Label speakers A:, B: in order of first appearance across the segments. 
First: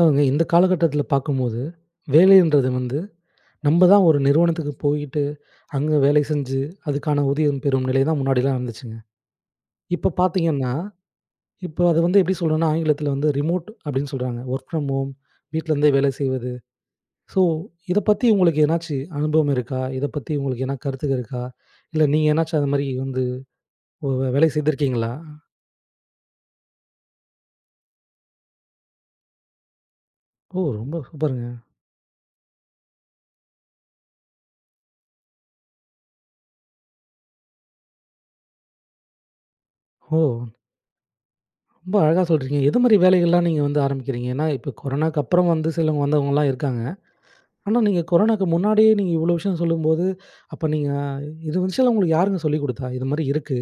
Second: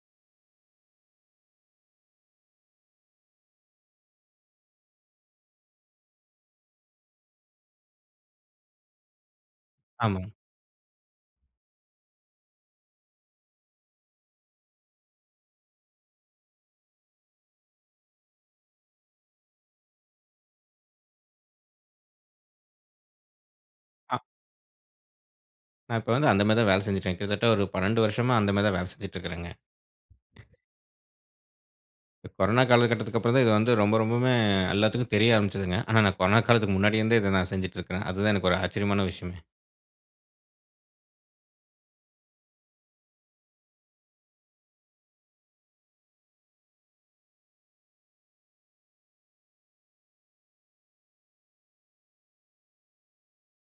A: அதாங்க இந்த காலகட்டத்துல பார்க்கும்போது, வேலைன்றது வந்து நம்ப தான் ஒரு நிறுவனத்துக்கு போயிட்டு, அங்க வேலை செஞ்சு, அதுக்கான ஊதியம் பெறும் நிலை தான் முன்னாடிலாம் இருந்துச்சுங்க. இப்ப
B: ஆமாங்க.
A: பார்த்தீங்கன்னா இப்போ அத வந்து எப்படி சொல்றோன்னா ஆங்கிலத்துல வந்து, "ரிமோட்" அப்படின்னு சொல்றாங்க. ஒர்க் ஃப்ரம் ஹோம், வீட்லருந்தே வேலை செய்வது. ஸோ, இதப்பத்தி உங்களுக்கு எதனாச்சி அனுபவம் இருக்கா? இதப்பத்தி உங்களுக்கு எதனா கருத்துக இருக்கா? இல்ல நீங்க எதனாச்சும் அந்தமாரி வந்து ஓ!
B: அ
A: வே வேலை செய்துருக்கீங்களா?
B: நான் இப்ப வந்து அந்த மாதிரி தான் வேலை செஞ்சுடுருக்கேன். கிட்டத்தட்ட ஒரு 12 வருஷமா அந்த மாதிரி தான் வேல செஞ்சுட்டுருக்கிறேங்க.
A: ஓ! ரொம்ப சூப்பருங்க.
B: இப்ப கொரோனா காலகட்டத்துக்கு அப்புறம் தான் இது வந்து ரொம்ப, ரொம்பவுமே எல்லாத்துக்கும் தெரிய ஆரம்பிச்சதுங்க. ஆனா நான் கொரோனா காலத்துக்கு முன்னாடி இருந்தே இத நான் செஞ்சுட்டிருக்குறேன். அதுதான் எனக்கு ஒரு ஆச்சரியமான விஷயம்ங்க.
A: ஓ! ரொம்ப அழகா சொல்ட்டுறீங்க. எது மாதிரி வேலைகள்லாம் நீங்க வந்து ஆரம்பிக்கிறீங்க? ஏன்னா இப்ப, கொரோனாவுக்கப்புறம் வந்து சிலவங்க வந்தவங்கலாம் இருக்காங்க. ஆனா நீங்க கொரோனாக்கு முன்னாடியே நீங்க இவ்வளோ விஷயம் சொல்லும்போது, அப்ப நீங்க இது விஷயம்லாம் உங்களுக்கு யாருங்க சொல்லிக்குடுத்தா? "இது மாரி இருக்கு.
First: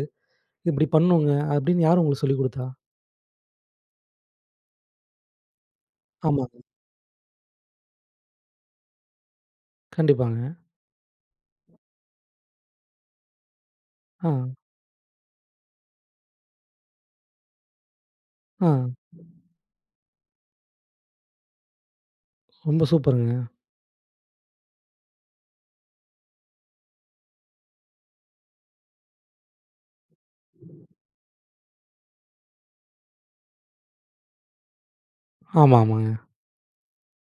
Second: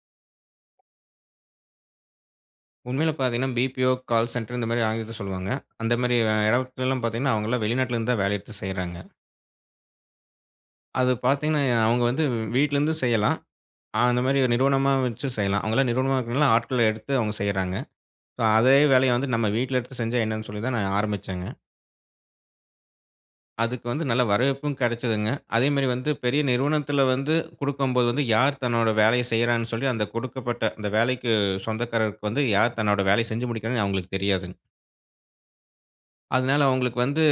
A: இப்படி பண்ணணுங்க." அப்படின்னு யார் உங்களுக்கு சொல்லிக்குடுத்தா?
B: உண்மைல பார்த்தீங்கன்னா, பிபிஓ, கால் சென்டர் இந்த மாதிரி ஆங்கிலத்துல சொல்வாங்க. அந்த மாரி அ
A: ஆமாங்க.
B: இடத்துல்லாம் பார்த்தீங்கன்னா, அவங்கள்லாம் வெளிநாட்டுல இருந்து தான் வேலை எடுத்து செய்றாங்க.
A: கண்டிப்பாங்க.
B: அது பார்த்தீங்கன்னா எ அவங்க வந்து வீட்டிலிருந்து செய்யலாம். அ அந்த
A: ஆ.
B: மாரி ஒரு நிறுவனமா வச்சும் செய்யலாம். அவங்கல்லாம் நிறுவனமா வைக்கறனால, ஆட்கள எடுத்து அவங்க செய்றாங்க. இப்ப
A: ஆ.
B: அதே வேலைய வந்து நம்ம வீட்ல எடுத்து செஞ்சா என்னன்னு சொல்லி தான் நான் ஆரம்பிச்சேன்ங்க.
A: ரொம்ப சூப்பருங்க.
B: அதுக்கு வந்து நல்ல வரவேற்பும் கெடைச்சதுங்க. அதே மாரி வந்து பெரிய நிறுவனத்தில வந்து குடுக்கும்போது, யார் தன்னோட வேலைய செய்றான்னு சொல்லி, அந்த குடுக்கப்பட்ட அந்த வேலைக்கு சொந்தக்காரர்க்கு வந்து, யார் தன்னோட வேலைய செஞ்சு முடிக்கிறான்னு அவுங்களுக்கு தெரியாதுங்க.
A: ஆமா, ஆமாங்க.
B: அதனால அவங்களுக்கு வந்து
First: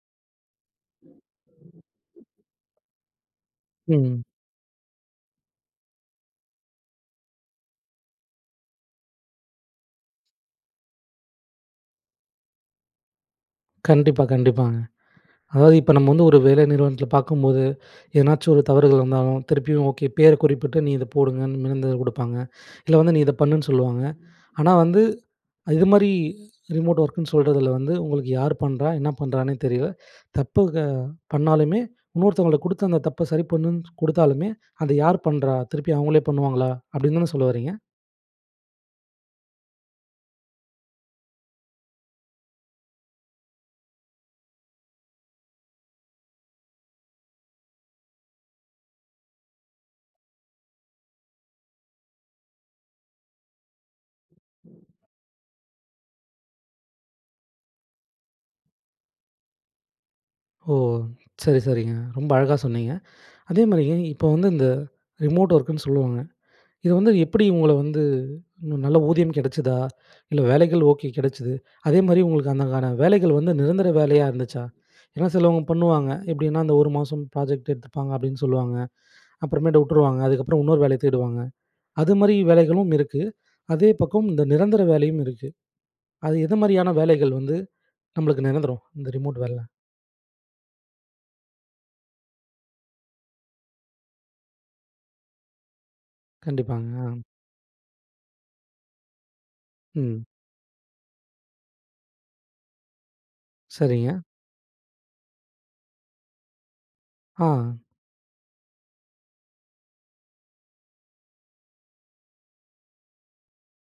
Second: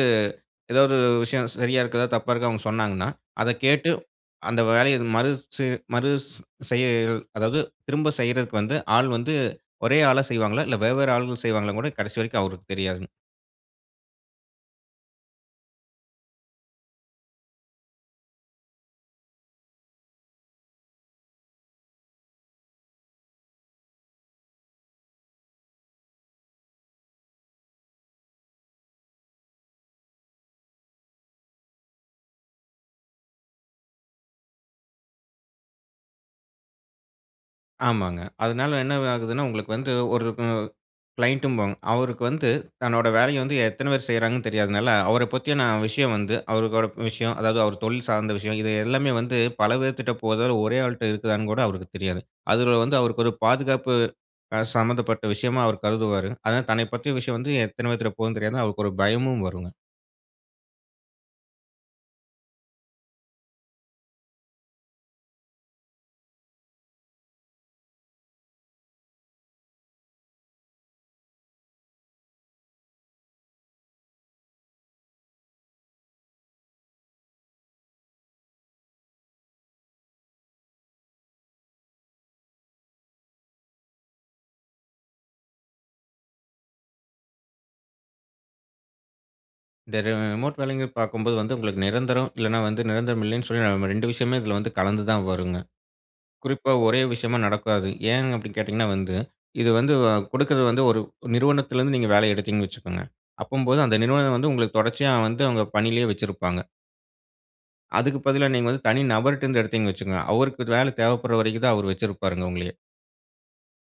B: எதாவது விஷயம் சரியா இருக்குதா? தப்பா இருக்கா? அவங்க சொன்னாங்கனா, அத கேட்டு
A: ம்.
B: அந்த வேலைய மறு சு மறுஸ் செய்ய அதாவது திரும்ப செய்றதக்கு வந்து, ஆள் வந்து ஒரே ஆளா செய்வாங்களா? இல்ல வெவ்வேறு ஆள்கள் செய்வாங்களான்னு கூட, கடைசி வரைக்கும் அவருக்கு தெரியாதுங்க.
A: கண்டிப்பா, கண்டிப்பாங்க. அதாவது இப்ப நம்ம வந்து ஒரு வேலை நிறுவனத்தில பார்க்கும்போது, எதனாச்சும் ஒரு தவறுகள் வந்தாலும், திருப்பியும் ஓகே, பேர் குறிப்பிட்டு நீ இத போடுங்கன்னு [unintelligible] குடுப்பாங்க. இல்ல வந்து நீ இத பண்ணுன்னு சொல்லுவாங்க. ஆனா வந்து அ இதுமாதிரி ரிமோட் ஒர்க்குன்னு சொல்றதில வந்து, "உங்களுக்கு யார் பண்றா? என்னா பண்ணுறான்னே தெரியல. தப்பு க பண்ணாலுமே, இன்னொருத்தவங்களுக்கு குடுத்து அந்த தப்ப சரி பண்ணுன்னு குடுத்தாலுமே, அத யார் பண்றா? திருப்பி அவங்களே பண்ணுவாங்களா?" அப்படின்னு தானே சொல்ல வர்றீங்க?
B: ஆமாங்க. அதனால என்ன இது ஆகுதுன்னா, உங்களுக்கு வந்து ஒரு க க்ளைண்ட்ம்போம். அவருக்கு வந்து தன்னோட வேலைய வந்து எத்தனை பேர் செய்கிறாங்கன்னு தெரியாதனால, அவர பத்தியான விஷயம் வந்து அவரோட விஷயம் அதாவது அவர் தொழில் சார்ந்த விஷயம், இது எல்லாமே வந்து பல பேர்க்கிட்ட போதா? ஒரே ஆள்ட்ட இருக்குதான்னு கூட அவருக்கு தெரியாதுங்க. அதில வந்து அவருக்கு ஒரு பாதுகாப்பு அ சம்மந்தப்பட்ட விஷயமா அவர் கருதுவாரு. அதனால தன்னைப் பற்றிய விஷயம் வந்து எத்தன பேத்துட்ட போகுதுன்னு தெரியாம, அவருக்கு ஒரு பயமும் வரும்ங்க.
A: ஓ! சரி, சரிங்க. ரொம்ப அழகா சொன்னீங்க. அதேமாரிங்க, இப்ப வந்து, இந்த ரிமோட் வொர்க் னு சொல்லுவாங்க. இது வந்து எப்படி, உங்கள வந்து இன்னும் நல்ல ஊதியம் கெடச்சதா? இல்ல, வேலைகள் ஓகே கிடச்சது. அதேமாரி, உங்களுக்கு அதுக்கான வேலைகள் வந்து, நிரந்தர வேலையா இருந்துச்சா? ஏன்னா, சிலபேர் பண்ணுவாங்க, எப்டின்னா, அந்த ஒரு மாசம் ப்ராஜெக்ட் எடுத்துப்பாங்க, அப்டின்னு சொல்லுவாங்க. அப்புறமேட்டு விட்டுருவாங்க. அதுக்கப்புறம், இன்னொரு வேலைய தேடுவாங்க. அது மாரி, வேலைகளும் இருக்கு. அதே பக்கம், இந்த நிரந்தர வேலையும் இருக்கு. அது எது மாரியான வேலைகள் வந்து நம்மளுக்கு நிரந்தரம்? இந்த ரிமோட் வேலைல?
B: இந்த ரி ரிமோட் வேலைங்கறது, பார்க்கும்போது வந்து, உங்களுக்கு நிரந்தரம். இல்லைனா வந்து, நிரந்தரம் இல்லைன்னு சொல்லி, நம்ம 2 விஷயமே இதுல வந்து, கலந்து தான் வருங்க. குறிப்பா,
A: கண்டிப்பாங்க.
B: ஒரே
A: அ.
B: விஷயமா நடக்காது. ஏன் அப்டின்னு கேட்டீங்கன்னா வந்து, இது வந்து, அ
A: ம்.
B: குடுக்கறது வந்து, ஒரு நிறுவனத்திலிருந்து நீங்க வேலை எடுத்தீங்கன்னு வச்சுக்கங்க, அப்படீங்கம்போது அந்த
A: சரிங்க.
B: நிறுவன வந்து, உங்களுக்கு தொடர்ச்சியா வந்து, அவுங்க பணியிலயே வச்சிருப்பாங்க.
A: ஆ.
B: அதுக்கு பதிலா, நீங்க வந்து, தனி நபர்டுருந்து எடுத்தீங்கன்னு வச்சுக்கங்க. அவருக்கு இது வேலை தேவைப்படுற வரைக்கும் தான், அவரு வச்சிருப்பாருங்க, உங்களையே.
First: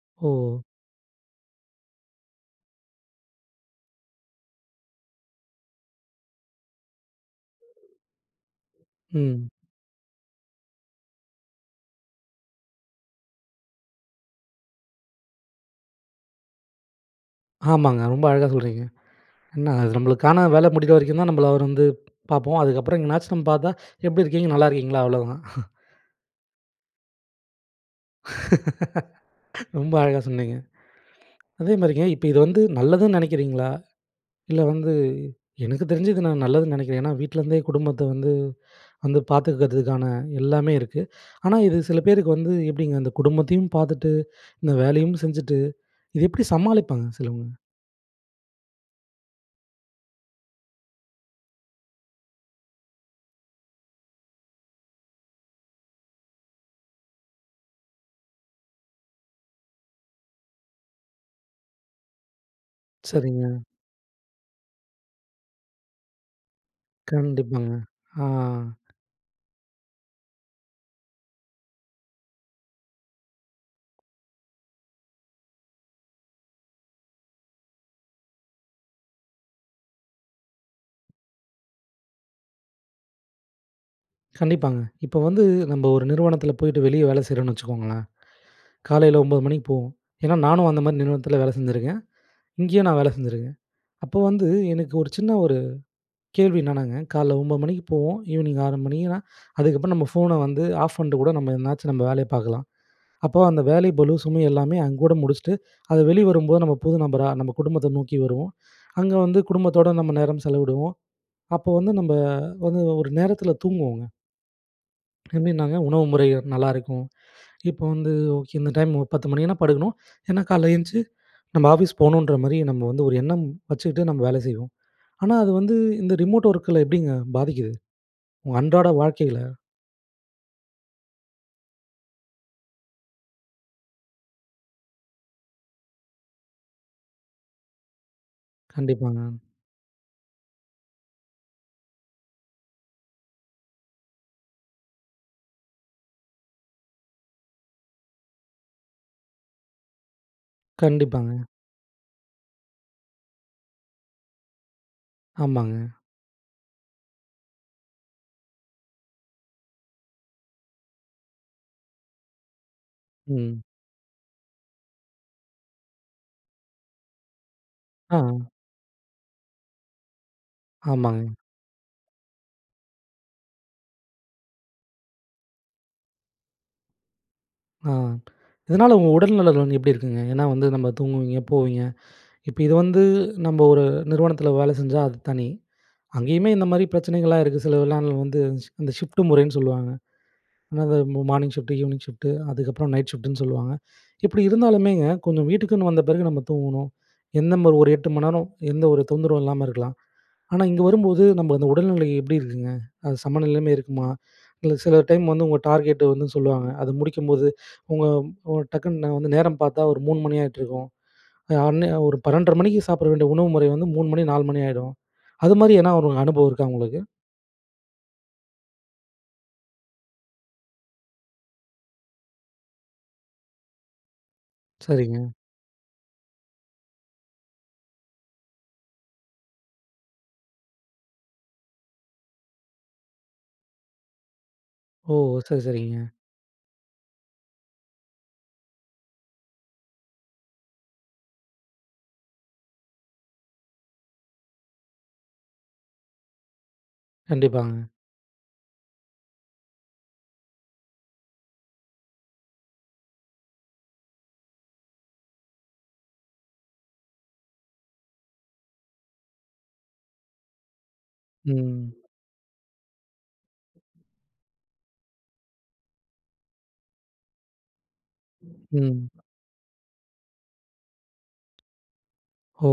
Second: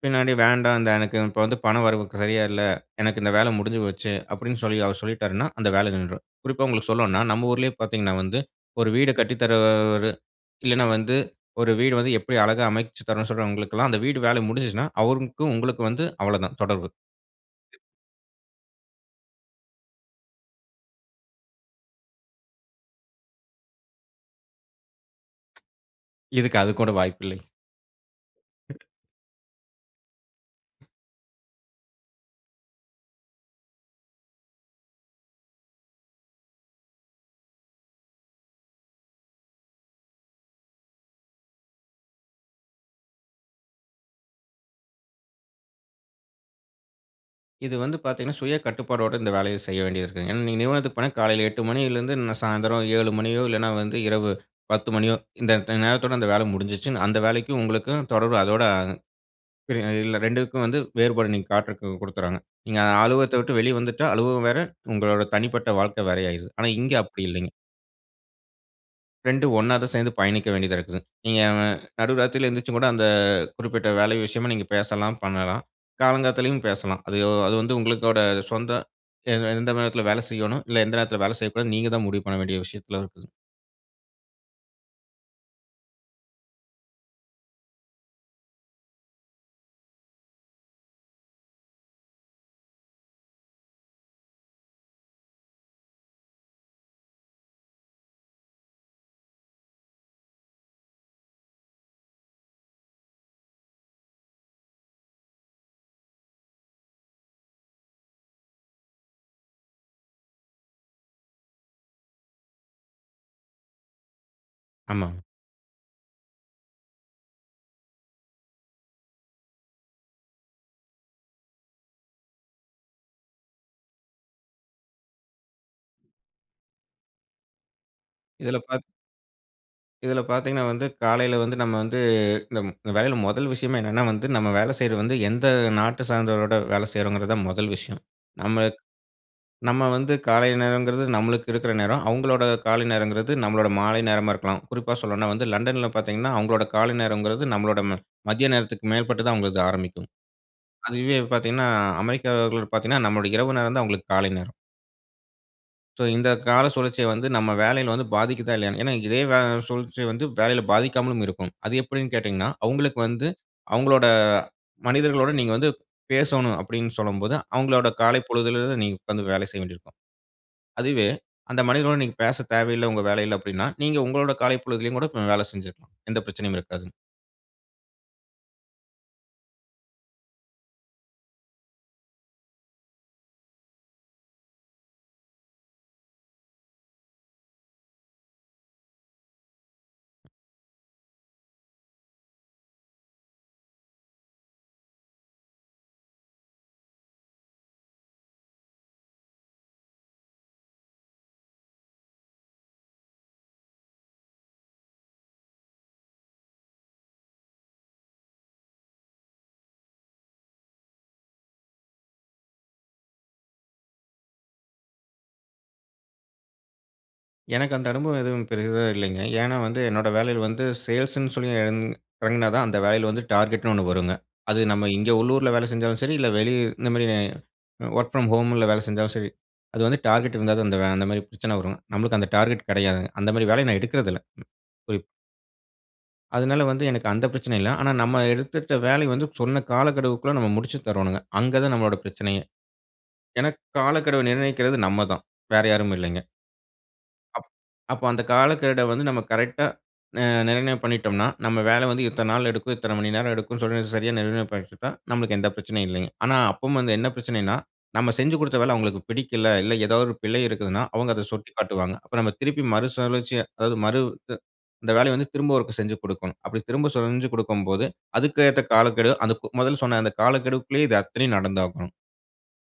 B: பின்னாடி
A: ஓ!
B: வேண்டாம். த எனக்கு இப்ப வந்து பணம் வரவு க சரியா இல்ல. எனக்கு இந்த வேலை முடிஞ்சுபோச்சு, அப்டீன்னு சொல்லி, அவர் சொல்லிட்டாருன்னா, அந்த வேலை நின்றும். குறிப்பா, உங்களுக்கு சொல்லோணும்னா, நம்ம ஊரிலயே பார்த்தீங்கன்னா, வந்து ஒரு வீட கட்டித்
A: ம்.
B: தரவரு இல்லன்னா, வந்து ஒரு வீடு வந்து, எப்பிடி அழகா அமைச்சுத் தரணும்னு சொல்றவர்களுக்கெல்லாம், அந்த வீடு வேலை முடிஞ்சுச்சுன்னா, அவருக்கும் உங்களுக்கும் வந்து அவ்வள தான், தொடர்பு.
A: ஆமாங்க. ரொம்ப அழகா சொல்றீங்க. என்ன, அது நம்மளுக்கான வேலை முடியிற வரைக்கும் தான், நம்மள அவரு வந்து பார்ப்போம். அதுக்கப்புறம் எங்கனாச்சும் நம்ம பார்த்தா, எப்படி இருக்கீங்க? நல்லா இருக்கீங்களா? அவ்ளோதான்.
B: இதுக்கு, அது கூட வாய்ப்பு இல்லைங்.
A: ரொம்ப அழகா சொன்னீங்க. அதேமாரிங்க இப்ப இது வந்து நல்லதுன்னு நினைக்கிறீங்களா? இல்ல வந்து, எனக்கு தெரிஞ்சு, இது நான் நல்லதுன்னு நினைக்கிறேன். ஏன்னா வீட்லேருந்தே குடும்பத்த வந்து வந்து பார்த்துக்கிறதுக்கான எல்லாமே இருக்கு. ஆனா இது சில பேருக்கு வந்து எப்படிங்க, இந்த குடும்பத்தையும் பார்த்துட்டு, இந்த வேலையும் செஞ்சுட்டு, இது எப்படி சமாளிப்பாங்க சிலவங்க?
B: இது வந்து பார்த்தீங்கன்னா, சுய கட்டுப்பாடோட இந்த வேலைய செய்ய வேண்டியது இருக்கு. ஏன்னா, நீங்க நிறுவனத்துக்கு போனா, காலையில 8:00 மணியிலேருந்து ந சாயந்தரம் 7:00 மணியோ, இல்லனா வந்து இரவு 10:00 மணியோ, இந்த ட நேரத்தோடு அந்த வேலை முடிஞ்சுச்சு. அந்த வேலைக்கும் உங்களுக்கும் தொடர்பு அதோட அ இல்ல, ரெண்டுக்கும் வந்து வேறுபாடு நீங்க காட்டறதுக்கு கொடுக்குறாங்க. நீங்க அலுவகத்த விட்டு
A: சரிங்க.
B: வெளியே வந்துட்டா அலுவலகம் வேற, உங்களோட தனிப்பட்ட வாழ்க்கை, வேற ஆயிடுது. ஆனா இங்கே அப்படி இல்லீங்க.
A: கண்டிப்பாங்க, ஆ.
B: 2ம், ஒண்ணா தான் சேர்ந்து பயணிக்க வேண்டியதா இருக்குது. நீங்க நடு ராத்திரியில எந்திரிச்சு கூட அந்த குறிப்பிட்ட வேல விஷயமா நீங்க பேசலாம், பண்ணலாம். காலங்காத்தாலயும் பேசலாம். அது அது வந்து உங்களோட சொந்த எந்த நேரத்துல வேலை செய்யணும், இல்ல எந்த நேரத்தில வேலை செய்யக்கூடாதுன்னு. நீங்க தான் முடிவு பண்ண வேண்டிய விஷயத்துல இருக்கு.
A: கண்டிப்பாங்க. இப்போ வந்து நம்ப ஒரு நிறுவனத்துல போயிட்டு வெளியே வேலை செய்றோம்னு வச்சுக்கோங்களேன். காலையில 9:00 மணிக்கு போவோம். ஏன்னா, நானும் அந்தமாதிரி நிறுவனத்துல வேலை செஞ்சுருக்கேன். இங்கயும் நான் வேலை செஞ்சுருக்கேன். அப்போ வந்து எனக்கு ஒரு சின்ன ஒரு கேள்வி என்னனாங்க, காலையில 9:00 மணிக்கு போவோம். ஈவ்னிங் 6:00 மணினா, அதுக்கப்புறம் நம்ம ஃபோன வந்து ஆஃப் பண்ணிட்டு கூட, நம்ம எதனாச்சும் நம்ம வேலைய பார்க்கலாம். அப்போ அந்த வேலை பளு, சுமை எல்லாமே அங்கோட முடிச்சுட்டு, அத வெளிவரும்போது நம்ம புது நபரா, நம்ம குடும்பத்த நோக்கி வருவோம். அங்க வந்து குடும்பத்தோடு நம்ம நேரம் செலவிடுவோம். அப்போ வந்து நம்ம வந்து ஒரு நேரத்துல தூங்குவோங்க.
B: ஆமாங்.
A: எப்டினாங்க, உணவு முறைகள் நல்லா இருக்கும். இப்ப வந்து, ஓகே இந்த டைம் ஒரு 10:00 மணின்னா படுக்கணும். ஏன்னா காலையில் எழுந்து, நம்ம ஆஃபிஸ் போகணுன்ற மாரி நம்ம வந்து ஒரு எண்ணம் வச்சுக்கிட்டு, நம்ம வேலை செய்வோம். ஆனா அது வந்து, இந்த ரிமோட் ஒர்க்குல எப்படிங்க பாதிக்குது? உங்க
B: இதுல பார்த்
A: அன்றாட வாழ்க்கையில.
B: இதுல பார்த்தீங்கனா வந்து, காலையில வந்து நம்ம வந்து நம் வேலையில முதல் விஷயமே என்னன்னா வந்து, நம்ம வேல செய்றது வந்து எந்த நாட்ட சார்ந்தவரோட வேல செய்றோங்கறது தான் முதல் விஷயம். நம்ம
A: கண்டிப்பாங்க.
B: நம்ம வந்து காலை நேரங்கறது நம்மளுக்கு இருக்கிற நேரம். அவங்களோட கால நேரங்கறது நம்முடைய மாலை நேரமா இருக்கலாம். குறிப்பா சொல்லணும்னா வந்து லண்டன்ல பார்த்தீங்கனா அவங்களோட காலை நேரங்கறது நம்மளோட ம மதிய நேரத்துக்கு மேற்பட்டு தான் அவுங்கள்து ஆரம்பிக்கும். அதுவே
A: கண்டிப்பாங்க.
B: பார்த்தீங்கனா அமெரிக்கர்கள் பார்த்தீங்கனா, நம்முடைய இரவு நேரம் தான் அவங்களுக்கு காலை நேரம்.
A: ஆமாங்க.
B: சோ இந்த கால சுழற்சிய வந்து, நம்ம வேலையில வந்து பாதிக்கிதா இல்லையானு ஏன்னா இதே வ சுழற்சி வந்து வேலையில பாதிக்காமலும் இருக்கும். அது எப்படினு கேட்டீங்கனா, அவங்களுக்கு வந்து,
A: ம்.
B: அவங்களோட மனிதர்களோடு நீங்க வந்து பேசணும் அப்படினு சொல்லும்போது, அவங்களோட காலை
A: அ.
B: பொழுதுல இருந்து நீங்க உட்கார்ந்து வேல செய்ய வேண்டி இருக்கும். அதுவே
A: ஆமாங்க.
B: அந்த மனிதனுடன் நீங்க பேச தேவையில்ல உங்க வேலையில அப்படினா, நீங்க உங்களுடைய காலை பொழுதிலும் கூட வேல செஞ்சிக்கலாம். எந்த பிரச்சனையும் இருக்காது.
A: ஆ. இதனால உங்க உடல் நலன் வந்து எப்படி இருக்குங்க? ஏன்னா வந்து, நம்ம தூங்குவீங்க, போவீங்க. இப்ப இது வந்து நம்ப ஒரு நிறுவனத்தில வேலை செஞ்சா அது தனி. அங்கேயுமே இந்த மாரி பிரச்சனைகள்லாம் இருக்கு. சிலதுலாம் அதுல வந்து சி இந்த ஷிஃப்ட் முறைன்னு சொல்லுவாங்க. ஆனா அது மா மார்னிங் ஷிஃப்ட்டு, ஈவினிங் ஷிஃப்ட், அதுக்கப்புறம் நைட் ஷிஃப்ட்ன்னு சொல்லுவாங்க. இப்படி இருந்தாலுமேங்க கொஞ்சம் வீட்டுக்குன்னு வந்த பிறகு நம்ம தூங்கணும். என்ன நம்ப ஒரு 8 மணிநேரம் எந்த ஒரு தொந்தரவும் இல்லாம இருக்கலாம். ஆனா, இங்க வரும்போது நம்ம அந்த உடல்நிலை எப்படி இருக்குங்க, அது சமநிலைமை இருக்குமா? இல்லை சில டைம் வந்து உங்க டார்கெட் வந்து சொல்லுவாங்க. அதை முடிக்கும்போது உங்க உங்க டக்குன்னு வந்து நேரம் பார்த்தா ஒரு 3 மணி ஆயிட்டுருக்கும். அந்நே ஒரு 12 1/2 மணிக்கு சாப்பிட வேண்டிய உணவு முறை வந்து 3 மணி 4 மணி ஆயிடும். அதுமாரி எதுனா ஒரு அனுபவம் இருக்கா உங்களுக்கு?
B: எனக்கு அந்த அனுபவம் எதுவும் பெரிதா இல்லைங்க. ஏன்னா வந்து, என்னோட வேலையில வந்து சேல்ஸ்சு ன்னு சொல்லி இறங் இறங்கினா தான் அந்த வேலையில வந்து டார்கெட்ன்னு ஒண்ணு வருங்க. அது நம்ம இங்க
A: சரிங்க.
B: உள்ளூர்ல வேலை செஞ்சாலும் சரி, இல்லை வெளி இந்த மாரி அ ஒர்க் ஃப்ரம் ஹோம்ல வேலை செஞ்சாலும் சரி, அது வந்து டார்கெட் இருந்தா தான் அந்த வே அந்த மாரி பிரச்சனை வரும். நம்பளுக்கு அந்த டார்கெட் கெடையாது. அந்த மாதிரி வேலையை நான் எடுக்கிறதில்லை. குறிப்
A: ஓ! சரி சரிங்க.
B: அதனால வந்து எனக்கு அந்த பிரச்சனை இல்லை. ஆனா நம்ம எடுத்துட்ட வேலையை வந்து சொன்ன காலக்கெடுவுக்குள்ள நம்ம முடிச்சு தரோணும்ங்க. அங்க தான் நம்மளோட பிரச்சனையே. எனக்கு காலக்கெடுவை நிர்ணயிக்கிறது நம்ம தான் வேற யாரும் இல்லைங்க. அப்
A: கண்டிப்பாங்க.
B: அப்ப அந்த காலக்கெட வந்து நம்ம கரெக்டா, நி நிர்ணயம் பண்ணிட்டம்னா, நம்ப வேல வந்து இத்தன நாள் எடுக்கும், இத்தன மணி நேரம் எடுக்கும்னு சொல்லி, சரியா நிர்ணயம் பண்ணிட்டா நம்மளுக்கு எந்த பிரச்சனையும் இல்லீங்க. ஆனா, அப்பவும் வந்து, என்ன பிரச்சனைனா, நம்ப செஞ்சு குடுத்த வேல அவங்களுக்கு பிடிக்கல. இல்ல, ஏதாவது ஒரு பிழை இருக்குதுனா, அவங்க அத சுட்டிக்
A: ம்.
B: காட்டுவாங்க. அப்ப நம்ப திருப்பி மறுசுழற்சியா அதாவது மறு து இந்த வேலையை வந்து திரும்ப ஒருக்க செஞ்சி கொடுக்கணும். அப்படி திரும்ப செஞ்சி குடுக்கும்போது, அதுக்கு ஏத்த
A: ம்.
B: காலக்கெடு, அதுக்கு முதல்ல சொன்ன அந்த காலக்கெடுக்குள்ளயே இது அத்தனையும் நடந்தாகனும்.
A: ஓ!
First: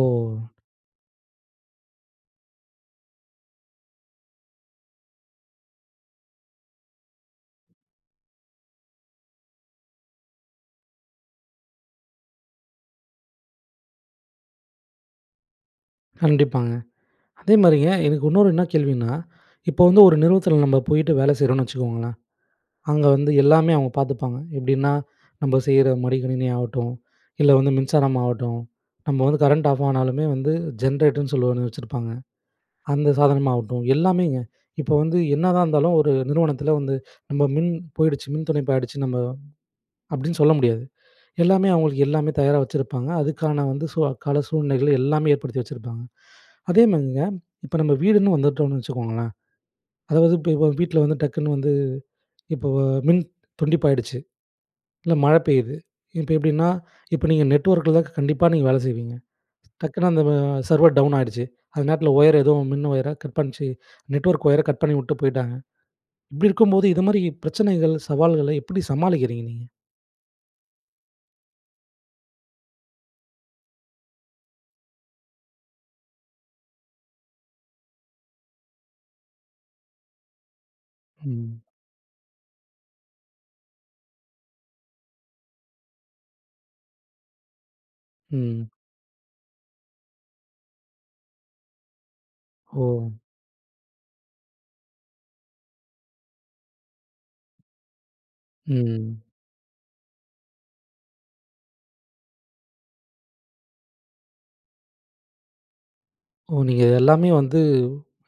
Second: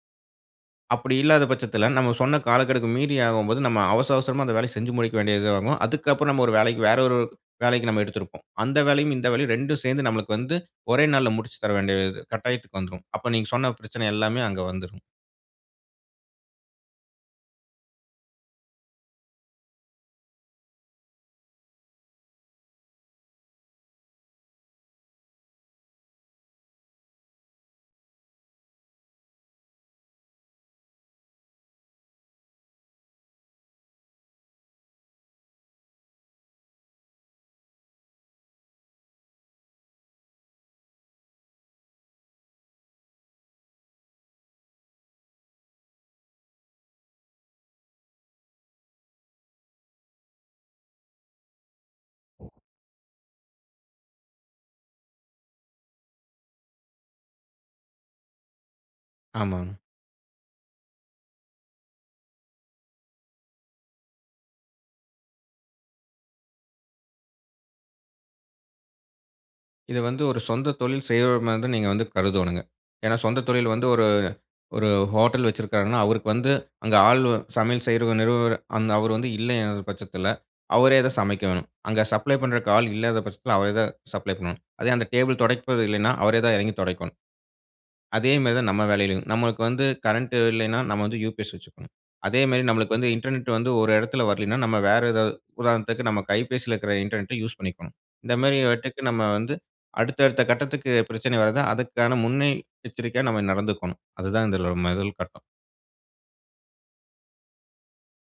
B: அப்படி இல்லாத பட்சத்துல, நம்ப சொன்ன காலக்கெடுக்கு மீறி ஆகும்போது, நம்ப அவசர அவசரமா அந்த வேலைய செஞ்சி முடிக்க வேண்டியது ஆகும். அதுக்கு அப்புறம் நம்ப 1 வேலைக்கு வேறு 1 வேலைக்கு நம்ப எடுத்திருப்போம். அந்த வேலையும், இந்த வேலையும் 2ம் சேர்ந்து நம்மளுக்கு வந்து ஒரே நாளுல முடிச்சு தர வேண்டிய து கட்டாயத்துக்கு வந்துரும். அப்ப நீங்க சொன்ன பிரச்சனை எல்லாமே அங்க வந்துரும்.
A: கண்டிப்பாங்க. அதேமாரிங்க, எனக்கு இன்னொரு என்ன கேள்வினா, இப்ப வந்து ஒரு நிறுவனத்துல நம்ப போயிட்டு வேலை செய்யுறோம்னு வச்சுக்கோங்களேன், அங்க வந்து எல்லாமே அவங்க பாத்துப்பாங்க. எப்படின்னா, நம்ப செய்யுற மடி கணினி ஆகட்டும் இல்ல, வந்து மின்சாரம் ஆகட்டும், நம்ப வந்து கரண்ட் ஆஃப் ஆனாலுமே வந்து ஜென்ரேட்டர் ன்னு சொல்லி ஒண்ணு வச்சிருப்பாங்க. அந்த சாதனமா ஆகட்டும், எல்லாமேங்க! இப்ப வந்து என்னதான் இருந்தாலும், ஒரு நிறுவனத்துல வந்து நம்ப மின் போயிடுச்சு, மின் துண்டிப்பு ஆயிடுச்சு, நம்ப அப்படின்னு சொல்ல முடியாது. எல்லாமே அவங்களுக்கு எல்லாமே தயாரா வச்சிருப்பாங்க. அதுக்கான வந்து சூ அக்கால சூழ்நிலைகள் எல்லாமே ஏற்படுத்தி வச்சிருப்பாங்க. அதேமாதிரிங்க, இப்ப நம்ப வீடுன்னு வந்துட்டோம்னு வச்சுக்கோங்களேன். அதாவது இப்ப இப்ப வீட்டுல வந்து டக்குன்னு வந்து இப்போ, அ மின் துண்டிப்பாயிடுச்சு. இல்ல, மழை பெய்யுது. இப்ப எப்படின்னா இப்ப நீங்க, நெட்வொர்க் ல கண்டிப்பா நீங்க வேலை செய்வீங்க.
B: ஆமாங்.
A: டக்குனு அந்த அ சர்வர் டவுன் ஆயிடுச்சு, அந்த நேரத்துல ஒயர் ஏதோ மின் ஒயரா கட் பண்ணுச்சு. நெட்வொர்க் ஒயரை கட் பண்ணிவுட்டு போய்ட்டாங்க. இப்படி இருக்கும்போது இது மாரி பிரச்சனைகள், சவால்கள எப்படி சமாளிக்கிறீங்க நீங்க?
B: இத வந்து ஒரு சொந்த தொழில் செய்றவர்மாரி தான் நீங்க வந்து கருதோனுங்க. ஏன்னா, சொந்த தொழில் வந்து ஒரு ஒரு ஹோட்டல் வச்சிருக்காருனா, அவருக்கு வந்து, அங்க ஆள் சமையல் செய்யுற நிறுவர அந்த அவர் வந்து இல்லங்குற பட்சத்துல, அவரே தான்
A: ம்.
B: சமைக்கணும். அங்க சப்ளை பண்றக்கு ஆள் இல்லாத பட்சத்துல, அவரே தான், சப்ளை பண்ணணும். அதே அந்த டேபிள் துடைப்பது இல்லன்னா, அவரே தான் இறங்கி துடைக்கணும். அதே மாதிரி தான்
A: ம்.
B: நம்ப வேலையிலயும், நமக்கு வந்து கரண்ட் இல்லன்னா, நம்ம வந்து யுபிஎஸ் வச்சுக்கணும். அதேமாரி நமக்கு வந்து
A: ஓ!
B: இன்டர்நெட் வந்து ஒரு இடத்துல வரலனா, நம்ப வேற ஏதாவது உதாரணத்துக்கு நம்ம கைபேசில இருக்குற இன்டர்நெட், யூஸ் பண்ணிக்கணும். இந்த மாதிரி வட்டுக்கு
A: ம்.
B: நம்ப வந்து, அடுத்த அடுத்த கட்டத்துக்கு பிரச்சனை வருது, அதுக்கான முன்னெ எச்சரிக்கையா நம்ப நடந்துக்கணும். அதுதான் இதுல முதல் கட்டம்.
A: ஓ! நீங்க எல்லாமே வந்து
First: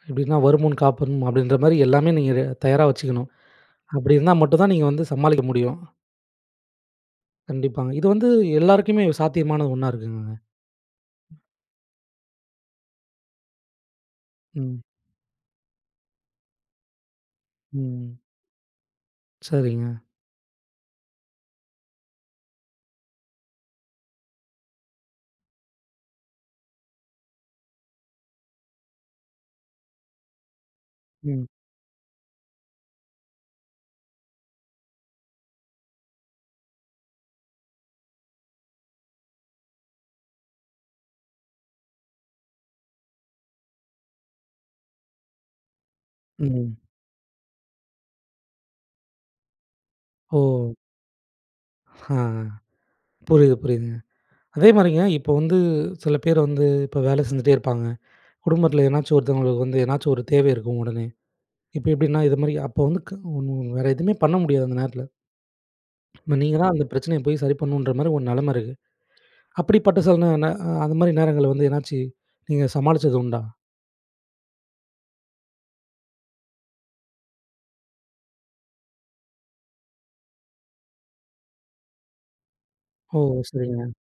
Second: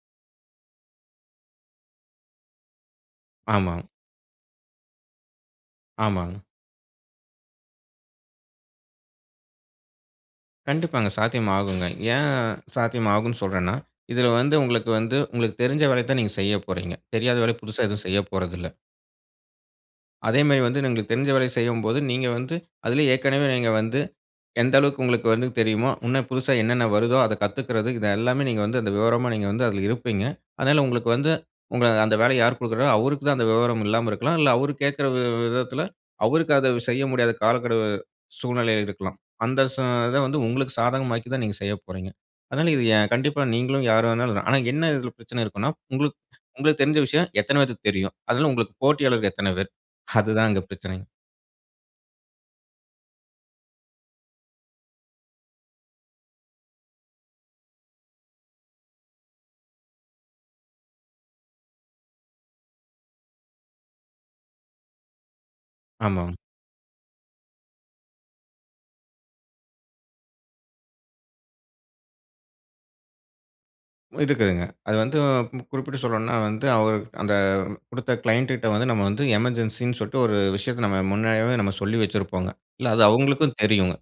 A: எப்படின்னா, வருமுன் காக்கணும் அப்படின்ற மாரி எல்லாமே, நீங்க ரெ தயாரா வச்சுக்கணும்.
B: ஆமாங்.
A: அப்படி இருந்தா மட்டும் தான் நீங்க வந்து சமாளிக்க முடியும்.
B: ஆமாங்.
A: கண்டிப்பாங்க, இது வந்து எல்லாருக்குமே சாத்தியமான ஒண்ணா இருக்குங்ளாங்க?
B: கண்டிப்பாங்க சாத்தியம் ஆகுங்க. ஏன் சாத்தியம் ஆகும்னு சொல்றன்னா, இதுல வந்து,
A: ம்.
B: உங்களுக்கு வந்து, உங்களுக்கு தெரிஞ்ச வேலைய தான் நீங்க செய்ய போறீங்க. தெரியாத வேலை புதுசா எதுவும்
A: ம்.
B: செய்யப்போறதில்ல.
A: சரிங்க.
B: அதே மாரி வந்து உங்களுக்கு தெரிஞ்ச வேல செய்யும்போது, நீங்க வந்து, அதிலே ஏற்கனவே நீங்க வந்து, எந்த அளவுக்கு உங்களுக்கு வந்து தெரியுமோ, இன்னும் புதுசா என்னென்ன வருதோ, அத கத்துக்கறது, இது எல்லாமே, நீங்க வந்து அந்த விவரமா, நீங்க வந்து அதில இருப்பீங்க. அதனால உங்களுக்கு வந்து,
A: ம்.
B: உங்க அந்த வேலைய யார் கொடுக்கிறாங்களோ அவருக்கு தான் அந்த விவரம் இல்லாம இருக்கலாம். இல்ல அவர் கேட்கிற வி வி விதத்துல அவருக்கு அத செய்ய முடியாத காலக்கெடு, சூழ்நிலை இருக்கலாம். அந்த சூ இத வந்து உங்களுக்கு சாதகமாக்கி தான், நீங்க செய்ய போறீங்க. அதனால இது எ கண்டிப்பா நீங்களும், யார் வேண்னாலும் ஆனா என்ன இதில பிரச்சனை இருக்கும்ன்னா, உங்களுக்கு
A: ம்.
B: உங்களுக்கு தெரிஞ்ச விஷயம், எத்தன பேத்துக்கு தெரியும்? அதுல உங்களுக்கு போட்டியாளர் எத்தன பேர்? அதுதான் அங்க
A: ஓ!
B: பிரச்சனைங்.
A: ஆ! புரியுது புரியுதுங்க. அதேமாதிரிங்க இப்ப வந்து சில பேர் வந்து, இப்ப வேலை செஞ்சுட்டே இருப்பாங்க. குடும்பத்துல ஏதனாச்சும் ஒருத்தவங்களுக்கு வந்து, ஏதனாச்சும் ஒரு தேவை இருக்கும் உடனே. இப்ப எப்படின்னா, இது மாதிரி அப்ப வந்து கவுன் வேற எதுவுமே பண்ண முடியாது அந்த நேரத்துல.
B: ஆமாங்.
A: இப்ப நீங்க தான் அந்த பிரச்சனைய போய் சரி பண்ணணுன்ற மாதிரி ஒரு நிலைம இருக்கு. அப்படிப்பட்ட சில நேரங்கள்ல அ அந்த மாதிரி நேரங்கள்ல வந்து ஏதனாச்சு, நீங்க சமாளிச்சது உண்டா?
B: இருக்குதுங்க, அது வந்து குறிப்பிட்டு சொல்லணும்ன்னா வந்து, அவர் அந்த குடுத்த க்ளையண்ட்டுட்ட வந்து, நம்ம வந்து எமர்ஜென்ஸி ன்னு சொல்ட்டு, ஒரு விஷயத்த நம்ம முன்னமே, நம்ம சொல்லி வச்சிருப்போங்க. இல்ல அது
A: ஓ!
B: அவுங்களுக்கும்
A: சரிங்க,
B: தெரியுங்க.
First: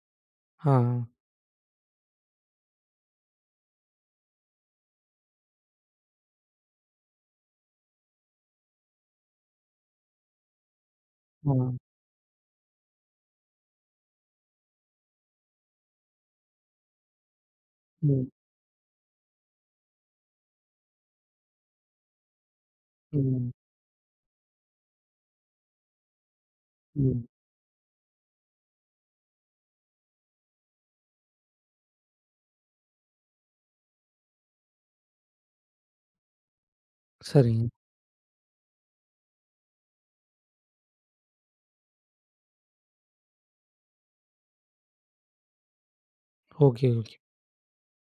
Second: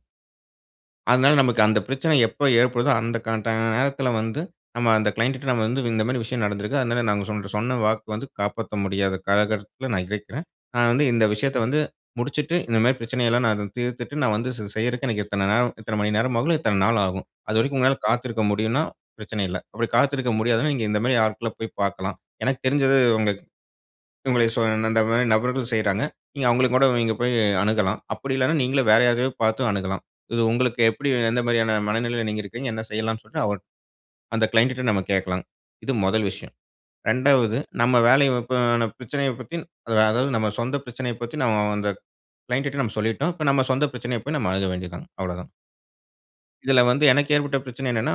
A: ஹா.
B: அதுனால நமக்கு அந்த பிரச்சனை எப்போ ஏற்படுதோ, அந்த க ட நேரத்துல வந்து, நம்ம அந்த க்ளையண்ட்டுட்ட நம்ம வந்து, இந்த மாரி விஷயம் நடந்திருக்கு. அதுனால, நாங்க சொன் சொன்ன வாக்கு வந்து, காப்பாத்த முடியாத காலகட்டத்துல நான் இருக்கேன். நான் வந்து இந்த விஷயத்த
A: ஆ.
B: வந்து, முடிச்சுட்டு இந்த மாரி பிரச்சனை எல்லாம், நான் அத தீர்த்துட்டு, நான் வந்து செ செய்றதுக்கு, எனக்கு இத்தனை நேரம் இத்தன மணி நேரம் ஆகும். இத்தனை நாள் ஆகும். அது வரைக்கும் உங்களால
A: ம்.
B: காத்திருக்க முடியுன்னா, பிரச்சனை இல்ல. அப்படி காத்திருக்க முடியாதுனா, நீங்க இந்த மாரி ஆட்கள போய் பாக்கலாம். எனக்கு தெரிஞ்சது, உங்களுக்கு
A: ம்.
B: உங்களுக் சொல் அந்த மாரி நபர்கள் செய்றாங்க. நீங்க அவுங்கள கூட நீங்க
A: ம்.
B: போய் அணுகலாம். அப்படி இல்லன்னா நீங்களே வேற யாரையாவது பாத்தும் அணுகலாம். இது உங்களுக்கு எப்படி, எந்த மாரியான மனநிலையில நீங்க இருக்கீங்க, என்ன செய்யலாம்ன்னு சொல்லிட்டு, அவர் அந்த க்ளையண்ட்டுட்ட நம்ம கேக்கலாம். இது 1 விஷயம். 2வது
A: சரி.
B: நம்ம வேலைய, இப்ப அந்த பிரச்சனயப் பத்தி அது அதாவது நம்ம சொந்த பிரச்சனையப் பத்தி, நம்ம அந்த க்ளையண்ட் டுட்ட நம்ம சொல்லிட்டோம். இப்போ நம்ம சொந்த பிரச்சனைய போய், நம்ம அணுக வேண்டியது தான். அவ்ளோதான். இதுல
A: ஓகே,
B: வந்து
A: ஓகே.
B: எனக்கு ஏற்பட்ட பிரச்சனை என்னென்ன,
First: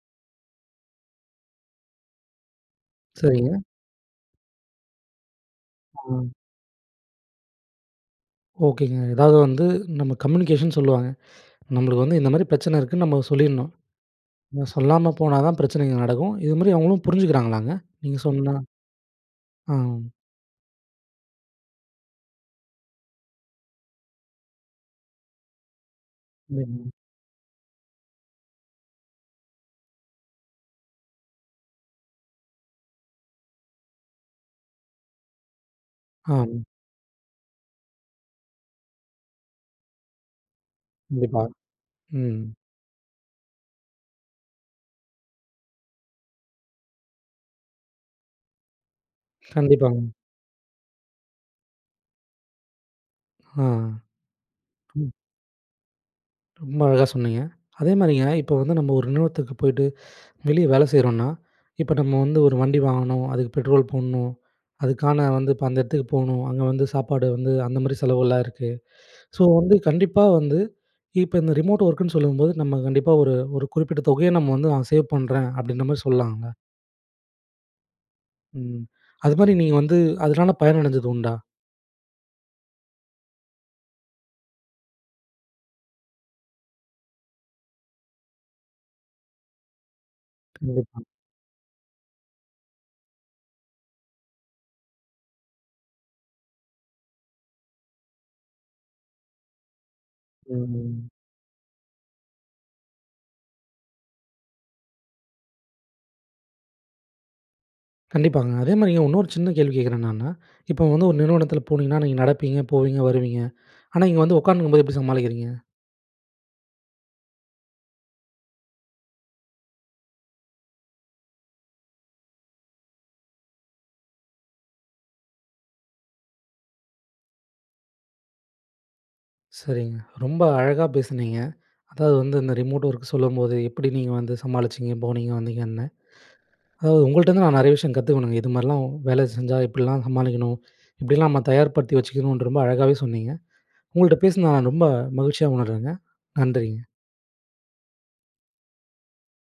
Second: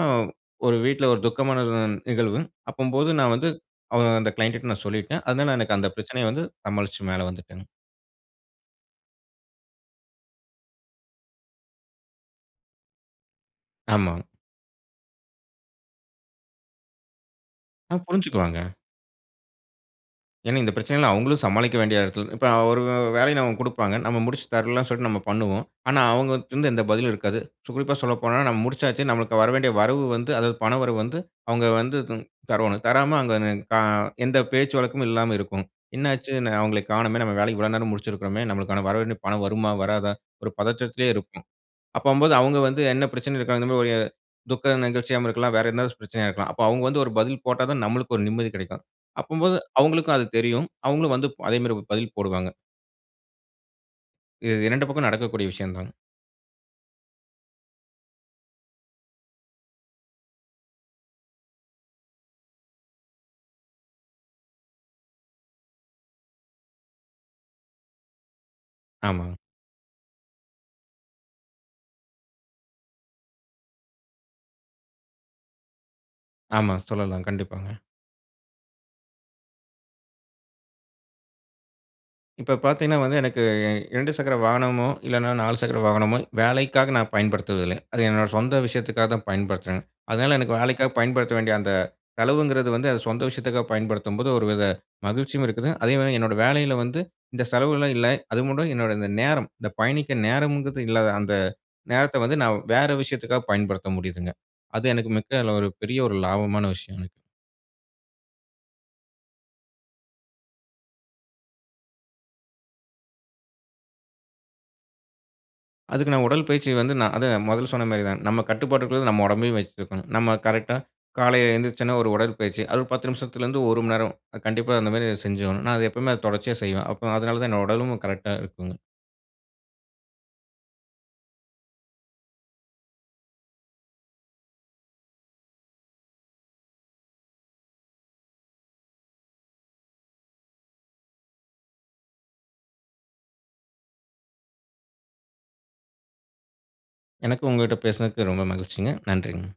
B: ஒரு வீட்ல ஒரு துக்கமான [unintelligible] நிகழ்வு. அப்படிம்போது நான் வந்து
A: சரிங்க.
B: அ அந்த கிளையண்டுட்ட நான் சொல்லிட்டேன். அதுனால எனக்கு அந்த
A: ஆ.
B: பிரச்சனைய வந்து, சமாளிச்சு மேலே வந்துட்டேங்க.
A: ஓகேங்க. அதாவது வந்து நம்ம கம்யூனிகேஷன் சொல்லுவாங்க. நம்மள வந்து இந்த மாரி பிரச்சனை இருக்குன்னு நம்ம சொல்லிரனும்.
B: ஆமாங்க.
A: நம்ம சொல்லாம போனா தான் பிரச்சனைங்க நடக்கும். இது மாதிரி அவங்களும் புரிஞ்சுக்கிறாங்களாங்க,
B: ஆ.
A: நீங்க சொன்னா?
B: புரிஞ்சுக்குவாங்க.
A: ஆ.
B: ஏன்னா, இந்த பிரச்சனைகளை அவுங்களும் சமாளிக்க வேண்டிய எடத்தில இப்ப அவரு வேலைய நமக்கு கொடுப்பாங்க. நம்ம முடிச்சு தர்லாம் சொல்லிட்டு நாம பண்ணுவோம். ஆனா அவுங்கட்டிருந்து எந்த
A: ம்.
B: பதிலும் இருக்காது. ஸோ குறிப்பா சொல்லப்போனா நாம முடிச்சாச்சு. நமக்கு வர வேண்டிய வரவு வந்து அதாவது பண வரவு வந்து அவங்க வந்து த தரவேணும், தராம அங்கே நி க எந்த பேச்சு வழக்கமும் இல்லாம இருக்கும். "என்ன ஆச்சு? இன்னும்
A: ஆம்.
B: அவுங்கள காணோமே, நம்ம வேலை இவ்வளவு நேரம் முடிச்சிருக்கிறோமே! நம்மளுக்கான வரவேண்டிய பணம் வருமா? வராதா?" ஒரு பதற்றத்திலேயே
A: கண்டிப்பா.
B: இருக்கும். அப்படினும்போது
A: ம்.
B: அவுங்க வந்து என்ன பிரச்சனையில இருக்காங்க இந்த மாரி ஒரு துக்க நிகழ்ச்சியாவும் இருக்கலாம், வேறு எதனாச்சும் பிரச்சனையா இருக்கலாம். அப்ப அவுங்க வந்து ஒரு பதில் போட்டா தான் நம்மளுக்கு ஒரு நிம்மதி கெடைக்கும். அப்படினும்போது
A: கண்டிப்பாங்க.
B: அவுங்களுக்கும் அது தெரியும். அவுங்களும் வந்து ப் அதே மாரி பதில் போடுவாங்க.
A: ஆ.
B: இது 2 பக்கமும்
A: ம்.
B: நடக்கக்கூடிய விஷயம் தாங்க.
A: ரொம்ப அழகா சொன்னிங்க. அதே மாதிரிங்க இப்போ வந்து நம்ம ஒரு நிறுவனத்துக்கு போய்ட்டு வெளியே வேலை செய்றோம்னா, இப்போ நம்ம வந்து ஒரு வண்டி வாங்கணும், அதுக்கு பெட்ரோல் போடணும், அதுக்கான வந்து, இப்போ அந்த இடத்துக்கு போணும். அங்க வந்து சாப்பாடு வந்து அந்த மாரி செலவுலாம் இருக்கு.
B: ஆமாங்க.
A: ஸோ வந்து கண்டிப்பா வந்து இப்ப இந்த ரிமோட் வொர்க்கு ன்னு சொல்லும்போது நம்ம கண்டிப்பா ஒரு, ஒரு குறிப்பிட்ட தொகைய நம்ம வந்து, "நான் சேவ் பண்றேன்." அப்படின்ற மாதிரி சொல்லாங்களா?
B: ஆமா, சொல்லலாம். கண்டிப்பாங்க.
A: ம். அது மாதிரி நீங்க வந்து அதனால பயன் அடைஞ்சது உண்டா?
B: இப்ப பார்த்தீங்கன்னா வந்து எனக்கு, 2 சக்கர வாகனமோ, இல்லன்னா 4 சக்கர வாகனமோ, வேலைக்காக நான் பயன்படுத்துவதில்லங்க. அது என்னோட சொந்த விஷயத்துக்காக தான் பயன்படுத்துறேன்ங்க. அதனால, எனக்கு வேலைக்காக
A: கண்டிப்பா.
B: பயன்படுத்த வேண்டிய அந்த செலவுங்கிறது வந்து, அது சொந்த விஷயத்துக்காக பயன்படுத்தும்போது ஒரு வித மகிழ்ச்சியும் இருக்குதுங்க. அதேமாரி என்னோட வேலையில வந்து இந்த செலவுகள்லாம் இல்ல. அதுமட்டும் என்னோட இந்த நேரம், இந்த பயணிக்கற
A: ம்.
B: நேரம்ங்கிறது
A: ம்.
B: இல்லாத அந்த நேரத்த வந்து நான் வேற விஷயத்துக்காக பயன்படுத்த முடியுதுங்க. அது எனக்கு மிக்க அதில ஒரு பெரிய ஒரு லாபமான விஷயங்க.
A: கண்டிப்பாங்க, அதேமாரி இன்னொரு சின்ன கேள்வி கேட்கிறேன் நானு. இப்போ வந்து ஒரு நிறுவனத்தில போனீங்கன்னா, நீங்க நடப்பீங்க, போவீங்க, வருவீங்க. ஆனா, இங்க வந்து உட்கார்ந்து இருக்கும் போது எப்படி சமாளிக்கிறீங்க?
B: அதுக்கு நான் உடல் பயிற்சி வந்து நா அத முதல்ல சொன்ன மாரி தான். நம்ம கட்டுப்பாட்டுக்குள்ள நம்ம உடம்பையும் வச்சி இருக்கணும். நம்ம கரெக்ட்டா காலையில எழுந்திருச்சோனே ஒரு உடல்பயிற்சி. அது ஒரு 10 நிமிசத்திலருந்து 1 மணி நேரம். கண்டிப்பா, அந்த மாரி செஞ்சாவணும். நான் அது எப்பவுமே தொடர்ச்சியா செய்வேன். அப்போ அதனால தான் என்னோட உடலும் கரெக்ட்டா இருக்குங்க.
A: சரிங்க, ரொம்ப அழகா பேசுனீங்க. அதாவது வந்து இந்த ரிமோட் ஒர்க் சொல்லும்போது, எப்படி நீங்க வந்து சமாளிச்சீங்க, போனீங்க, வந்தீங்கன்னு. அதாவது உங்கள்ட்ட இருந்து நான் நெறைய விஷயம் கத்துக்கணும். இது மாரிலாம் வேலை செஞ்சா இப்படில்லாம் சமாளிக்கணும். இப்படியெல்லாம் நம்ம தயார்படுத்தி வைச்சுக்கணுன்று ரொம்ப அழகாவே சொன்னீங்க. உங்கள்ட்ட பேசினதை நான் ரொம்ப மகிழ்ச்சியா உணர்றேங்க. நன்றிங்க.
B: எனக்கும் உங்ககிட்ட பேசுனதுக்கு ரொம்ப மகிழ்ச்சிங்க. நன்றிங்க.